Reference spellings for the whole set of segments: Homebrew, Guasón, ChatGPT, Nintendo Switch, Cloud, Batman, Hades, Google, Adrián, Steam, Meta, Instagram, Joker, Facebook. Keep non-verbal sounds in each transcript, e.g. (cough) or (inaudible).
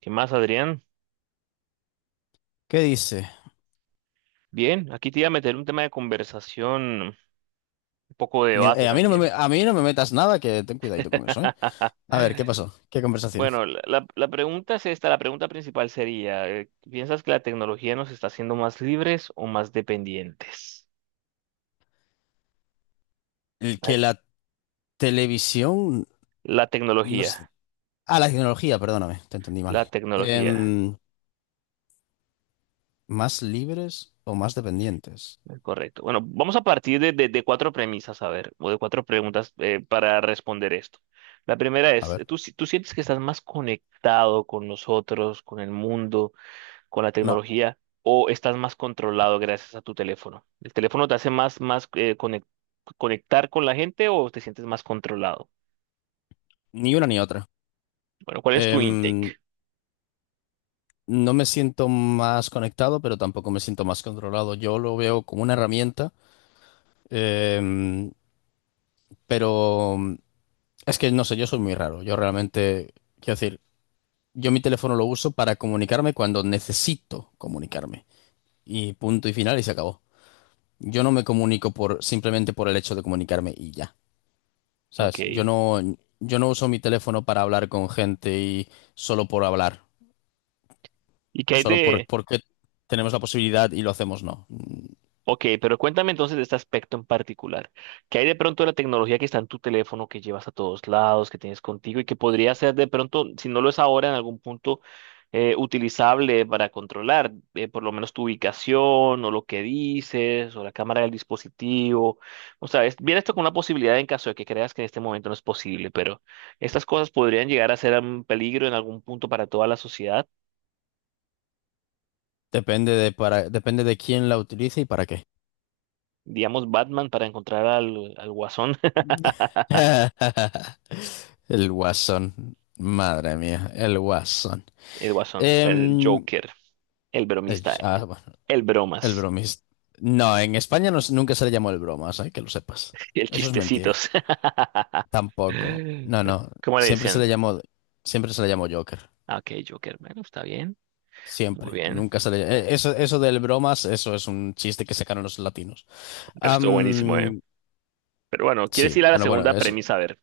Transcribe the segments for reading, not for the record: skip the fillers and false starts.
¿Qué más, Adrián? ¿Qué dice? Bien, aquí te iba a meter un tema de conversación, un poco de debate A mí no me, me- también. a mí no me metas nada, que ten cuidadito con eso, ¿eh? (laughs) A ver, ¿qué pasó? ¿Qué conversación? Bueno, la pregunta es esta, la pregunta principal sería, ¿piensas que la tecnología nos está haciendo más libres o más dependientes? El que Ay, la televisión La nos... tecnología, Ah, la tecnología, perdóname, te entendí mal. la tecnología, Em, ¿Más libres o más dependientes? Correcto. Bueno, vamos a partir de cuatro premisas, a ver, o de cuatro preguntas para responder esto. La primera A es, ver. ¿tú, si- tú sientes que estás más conectado con nosotros, con el mundo, con la No, tecnología, o estás más controlado gracias a tu teléfono? ¿El teléfono te hace más conectar con la gente o te sientes más controlado? ni una ni otra. Bueno, ¿cuál es tu Em, intake? no me siento más conectado, pero tampoco me siento más controlado. Yo lo veo como una herramienta, em, pero es que no sé, yo soy muy raro. Yo realmente, quiero decir... Yo mi teléfono lo uso para comunicarme cuando necesito comunicarme. Y punto y final y se acabó. Yo no me comunico por simplemente por el hecho de comunicarme y ya. OK. ¿Sabes? Yo no uso mi teléfono para hablar con gente y solo por hablar. ¿Y qué hay Solo por, de? porque tenemos la posibilidad y lo hacemos, no. OK, pero cuéntame entonces de este aspecto en particular. ¿Qué hay de pronto de la tecnología que está en tu teléfono, que llevas a todos lados, que tienes contigo y que podría ser de pronto, si no lo es ahora, en algún punto utilizable para controlar por lo menos tu ubicación o lo que dices o la cámara del dispositivo? O sea, viene esto con una posibilidad en caso de que creas que en este momento no es posible, pero estas cosas podrían llegar a ser un peligro en algún punto para toda la sociedad. Depende de para, depende de quién la utilice y para qué. Digamos, Batman para encontrar al Guasón, (laughs) El guasón. Madre mía, el guasón. el Guasón, el Em, Joker, el bromista, bueno. el El bromas, bromis. No, en España no, nunca se le llamó el bromas, hay que lo sepas. el Eso es mentira. chistecitos. Tampoco. (laughs) No, no. ¿Cómo le Siempre se le decían? llamó, Siempre se le llamó Joker. Ah, OK, Joker, bueno, está bien, muy Siempre. bien, Nunca se le Eso, eso del bromas, eso es un chiste que sacaron los latinos. pero estuvo buenísimo, ¿eh? Am, Pero bueno, ¿quieres sí, ir a la bueno, bueno, segunda eso, premisa? A ver.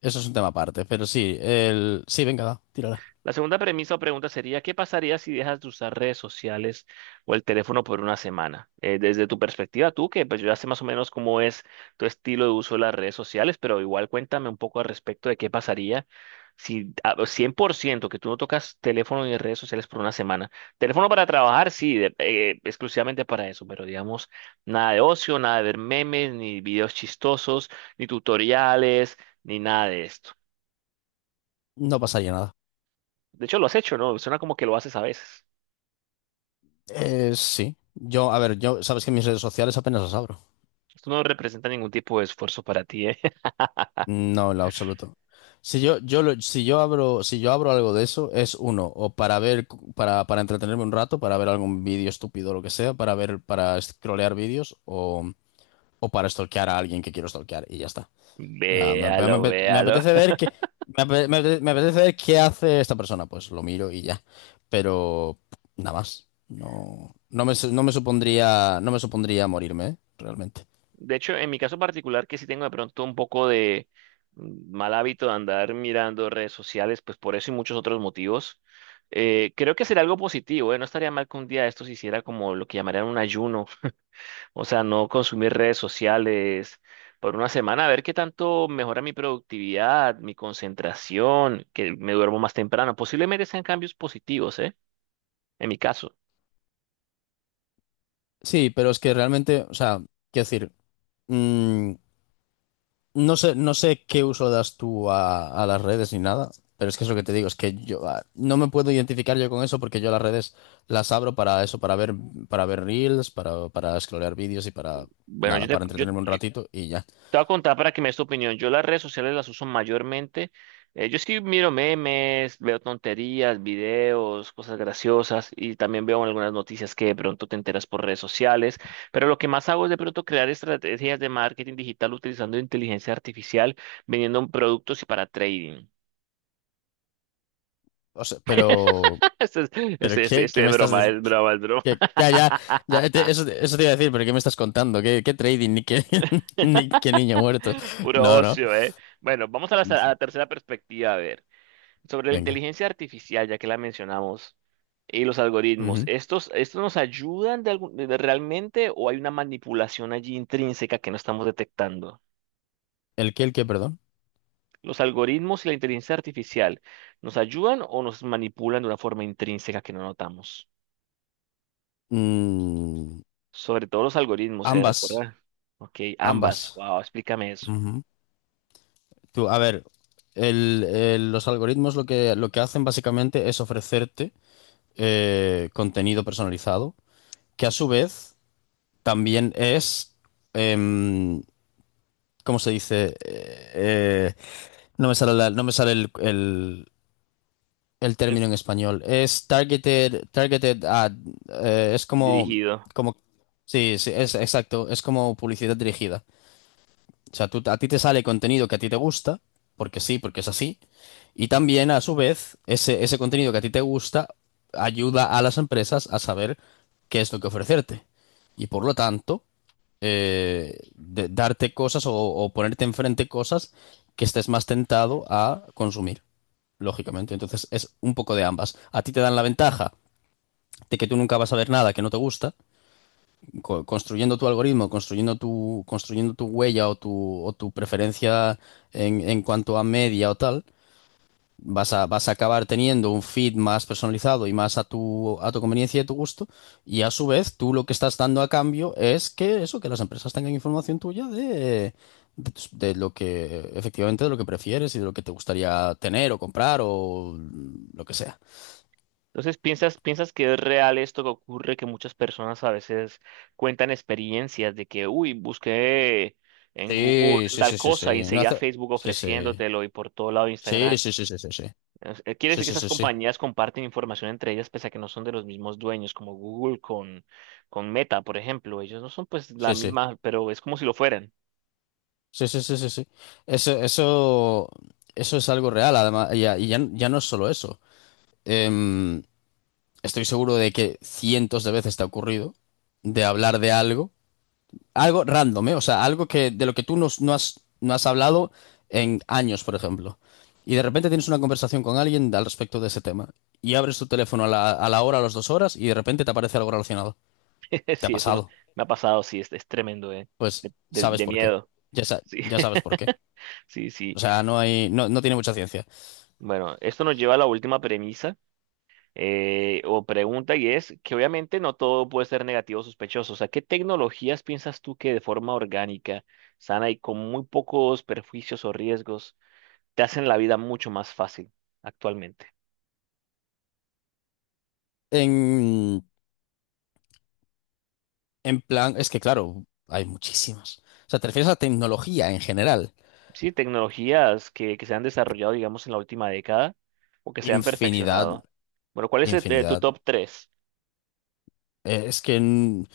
eso es un tema aparte. Pero sí, el. Sí, venga, va, tírala. La segunda premisa o pregunta sería, ¿qué pasaría si dejas de usar redes sociales o el teléfono por una semana? Desde tu perspectiva, tú, que pues yo ya sé más o menos cómo es tu estilo de uso de las redes sociales, pero igual cuéntame un poco al respecto de qué pasaría si 100% que tú no tocas teléfono ni redes sociales por una semana. Teléfono para trabajar, sí, exclusivamente para eso, pero digamos, nada de ocio, nada de ver memes, ni videos chistosos, ni tutoriales, ni nada de esto. No pasaría nada. De hecho, lo has hecho, ¿no? Suena como que lo haces a veces. Sí. Yo, a ver, yo, sabes que mis redes sociales apenas las abro. Esto no representa ningún tipo de esfuerzo para ti, ¿eh? (laughs) No, en lo absoluto. Si yo abro, si yo abro algo de eso, es uno, o para ver, para entretenerme un rato, para ver algún vídeo estúpido o lo que sea, para ver, para scrollear vídeos, o para stalkear a alguien que quiero stalkear, y ya está. O sea, Véalo, me véalo. apetece ver qué, me apetece ver qué hace esta persona, pues lo miro y ya. Pero nada más. No, no me supondría, no me supondría morirme, ¿eh? Realmente. De hecho, en mi caso particular, que sí tengo de pronto un poco de mal hábito de andar mirando redes sociales, pues por eso y muchos otros motivos, creo que sería algo positivo, ¿eh? No estaría mal que un día esto se hiciera como lo que llamarían un ayuno, o sea, no consumir redes sociales por una semana, a ver qué tanto mejora mi productividad, mi concentración, que me duermo más temprano. Posiblemente sean cambios positivos, ¿eh? En mi caso. Sí, pero es que realmente, o sea, quiero decir. mm, No sé, no sé qué uso das tú a las redes ni nada, pero es que es lo que te digo, es que no me puedo identificar yo con eso porque yo las redes las abro para eso, para ver reels, para scrollear vídeos y para Bueno, nada, para entretenerme un ratito y ya. te voy a contar para que me des tu opinión. Yo las redes sociales las uso mayormente. Yo sí miro memes, veo tonterías, videos, cosas graciosas y también veo algunas noticias que de pronto te enteras por redes sociales. Pero lo que más hago es de pronto crear estrategias de marketing digital utilizando inteligencia artificial, vendiendo productos y para trading. O sea, (laughs) Este es, pero este, este, ¿qué, qué este es me estás broma, diciendo? es broma, es broma. ya, ya, Eso, eso te iba a decir, pero ¿qué me estás contando? ¿Qué, qué trading? Ni qué, (laughs) ni (laughs) qué niño muerto. Puro No, no. ocio, ¿eh? Bueno, vamos a la tercera perspectiva, a ver. Sobre la Venga. inteligencia artificial, ya que la mencionamos. Y los algoritmos, Ujú. ¿estos nos ayudan realmente, o hay una manipulación allí intrínseca que no estamos detectando? El qué, perdón? ¿Los algoritmos y la inteligencia artificial nos ayudan o nos manipulan de una forma intrínseca que no notamos? Mm, Sobre todo los algoritmos, ¿eh? Ambas, ¿Recuerda? OK, ambas. ambas. Wow, explícame eso. Ujú. Tú, a ver, los algoritmos lo que hacen básicamente es ofrecerte contenido personalizado, que a su vez también es, em, ¿cómo se dice? No me sale no me sale el término Es en español. Es targeted, targeted ad, es como, dirigido. como, sí, sí, es exacto, es como publicidad dirigida. O sea, a ti te sale contenido que a ti te gusta, porque sí, porque es así. Y también, a su vez, ese contenido que a ti te gusta ayuda a las empresas a saber qué es lo que ofrecerte. Y por lo tanto, darte cosas o ponerte enfrente cosas que estés más tentado a consumir, lógicamente. Entonces, es un poco de ambas. A ti te dan la ventaja de que tú nunca vas a ver nada que no te gusta, construyendo tu algoritmo, construyendo tu huella o tu preferencia en cuanto a media o tal, vas a, vas a acabar teniendo un feed más personalizado y más a tu conveniencia y a tu gusto. Y a su vez, tú lo que estás dando a cambio es que eso, que las empresas tengan información tuya de, de lo que efectivamente de lo que prefieres y de lo que te gustaría tener o comprar o lo que sea. Entonces, ¿piensas que es real esto que ocurre, que muchas personas a veces cuentan experiencias de que, uy, busqué en Google Sí, sí, tal sí, sí, cosa y sí. No enseguida hace- Facebook Sí, sí. ofreciéndotelo y por todo lado Sí, Instagram? sí, sí, sí, sí, sí. Quiere Sí, decir que sí, esas sí, sí. compañías comparten información entre ellas pese a que no son de los mismos dueños, como Google con Meta, por ejemplo. Ellos no son pues la Sí, sí, misma, pero es como si lo fueran. sí, sí, sí, sí, sí. Eso, eso, eso es algo real, además, y ya, ya no es solo eso. Em, Estoy seguro de que cientos de veces te ha ocurrido de hablar de algo, algo random, ¿eh? O sea, algo que, de lo que tú no has, no has hablado en años, por ejemplo. Y de repente tienes una conversación con alguien al respecto de ese tema. Y abres tu teléfono a la hora, a las dos horas, y de repente te aparece algo relacionado. (laughs) Te ha Sí, eso pasado. me ha pasado, sí, es tremendo, de, Pues de sabes de por qué. miedo. Sí, Ya sabes por qué. (laughs) sí, O sí. sea, no hay, no tiene mucha ciencia. Bueno, esto nos lleva a la última premisa o pregunta, y es que obviamente no todo puede ser negativo o sospechoso. O sea, ¿qué tecnologías piensas tú que de forma orgánica, sana y con muy pocos perjuicios o riesgos te hacen la vida mucho más fácil actualmente? En, en plan, es que claro, hay muchísimas. O sea, te refieres a tecnología en general. Sí, tecnologías que se han desarrollado, digamos, en la última década o que se han Infinidad, perfeccionado. Bueno, ¿cuál es tu infinidad. top tres? Es que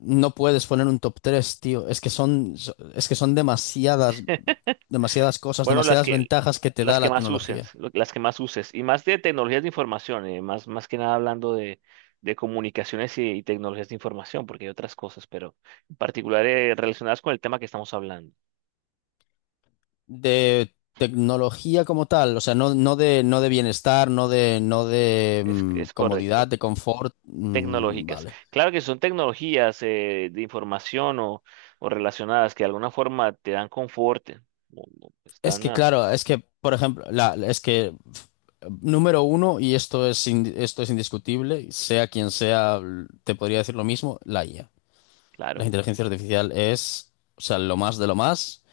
no puedes poner un top 3 tío. Es que son, es que son demasiadas, demasiadas cosas, Bueno, demasiadas ventajas que te da la tecnología. Las que más uses, y más de tecnologías de información, más que nada hablando de comunicaciones y tecnologías de información, porque hay otras cosas, pero en particular relacionadas con el tema que estamos hablando. De tecnología como tal, o sea, no, no de, no de bienestar, no de, no de Es, mm, es comodidad, correcto, de confort. Tecnológicas. Vale. Claro que son tecnologías de información o relacionadas que de alguna forma te dan confort, o Es están, que ah. claro, es que, por ejemplo, la, número uno, y esto es, esto es indiscutible, sea quien sea, te podría decir lo mismo, la IA. La Claro, inteligencia artificial es, o sea, lo más de lo más.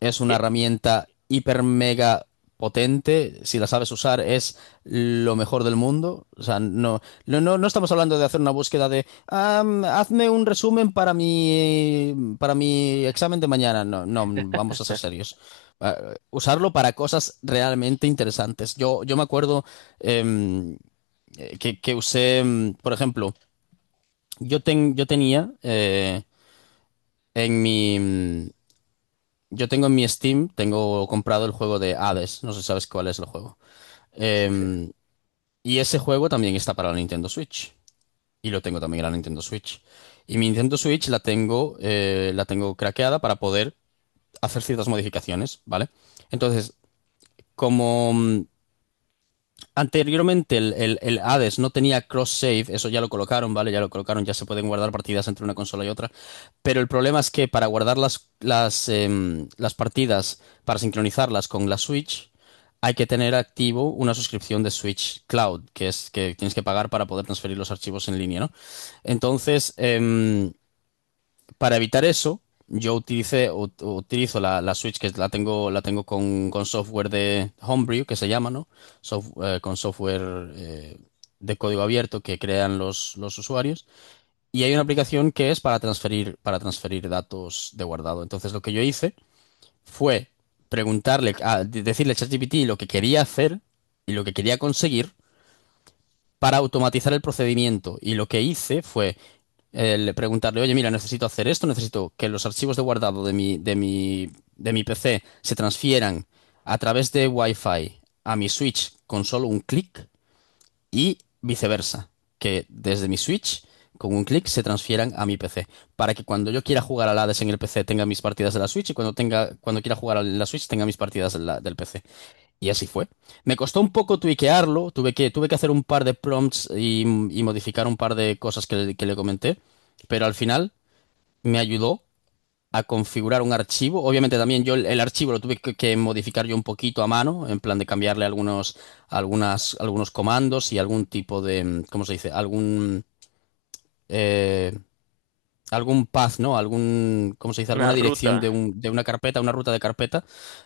Es una bien, herramienta hiper mega potente. Si la sabes usar, es lo mejor del mundo. O sea, no, no estamos hablando de hacer una búsqueda de hazme un resumen para mi examen de mañana. No, no, vamos a ser serios. Ah, usarlo para cosas realmente interesantes. Yo me acuerdo em, que usé, por ejemplo, yo tenía en mi, yo tengo en mi Steam, tengo comprado el juego de Hades, no sé si sabes cuál es el juego. sí, sí. Em, y ese juego también está para la Nintendo Switch. Y lo tengo también en la Nintendo Switch. Y mi Nintendo Switch la tengo craqueada para poder hacer ciertas modificaciones, ¿vale? Entonces, como, anteriormente el, el Hades no tenía cross-save, eso ya lo colocaron, ¿vale? Ya lo colocaron, ya se pueden guardar partidas entre una consola y otra, pero el problema es que para guardar las, las partidas, para sincronizarlas con la Switch, hay que tener activo una suscripción de Switch Cloud, que es que tienes que pagar para poder transferir los archivos en línea, ¿no? Entonces, para evitar eso, utilizo la, la Switch que la tengo con software de Homebrew, que se llama, ¿no? Con software de código abierto que crean los usuarios. Y hay una aplicación que es para transferir datos de guardado. Entonces lo que yo hice fue preguntarle, decirle a ChatGPT lo que quería hacer y lo que quería conseguir para automatizar el procedimiento. Y lo que hice fue preguntarle, oye, mira, necesito hacer esto, necesito que los archivos de guardado de mi, de mi, de mi PC se transfieran a través de Wi-Fi a mi Switch con solo un clic y viceversa, que desde mi Switch con un clic se transfieran a mi PC, para que cuando yo quiera jugar al Hades en el PC tenga mis partidas de la Switch y cuando tenga, cuando quiera jugar a la Switch tenga mis partidas de del PC. Y así fue. Me costó un poco tuiquearlo, tuve que hacer un par de prompts y modificar un par de cosas que, que le comenté, pero al final me ayudó a configurar un archivo. Obviamente también yo el archivo lo tuve que modificar yo un poquito a mano, en plan de cambiarle algunos, algunas, algunos comandos y algún tipo de, ¿cómo se dice? Algún, eh, algún path, ¿no? Algún, ¿cómo se dice? Una Alguna dirección ruta, de, de una carpeta, una ruta de carpeta.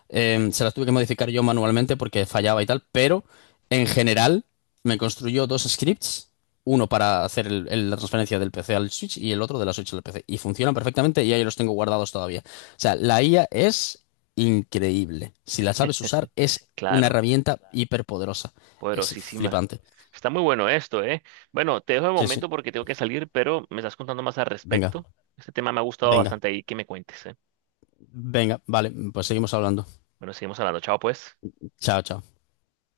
Se las tuve que modificar yo manualmente porque fallaba y tal, pero en general me construyó 2 scripts, uno para hacer la transferencia del PC al Switch y el otro de la Switch al PC. Y funcionan perfectamente y ahí los tengo guardados todavía. O sea, la IA es increíble. Si la sabes usar, es una claro. herramienta hiperpoderosa. Es Poderosísima. flipante. Está muy bueno esto, ¿eh? Bueno, te dejo de Sí, sí. momento porque tengo que salir, pero me estás contando más al Venga, respecto. Este tema me ha gustado venga, bastante ahí que me cuentes, ¿eh? venga. Vale, pues seguimos hablando. Bueno, seguimos hablando. Chao, pues. Chao, chao.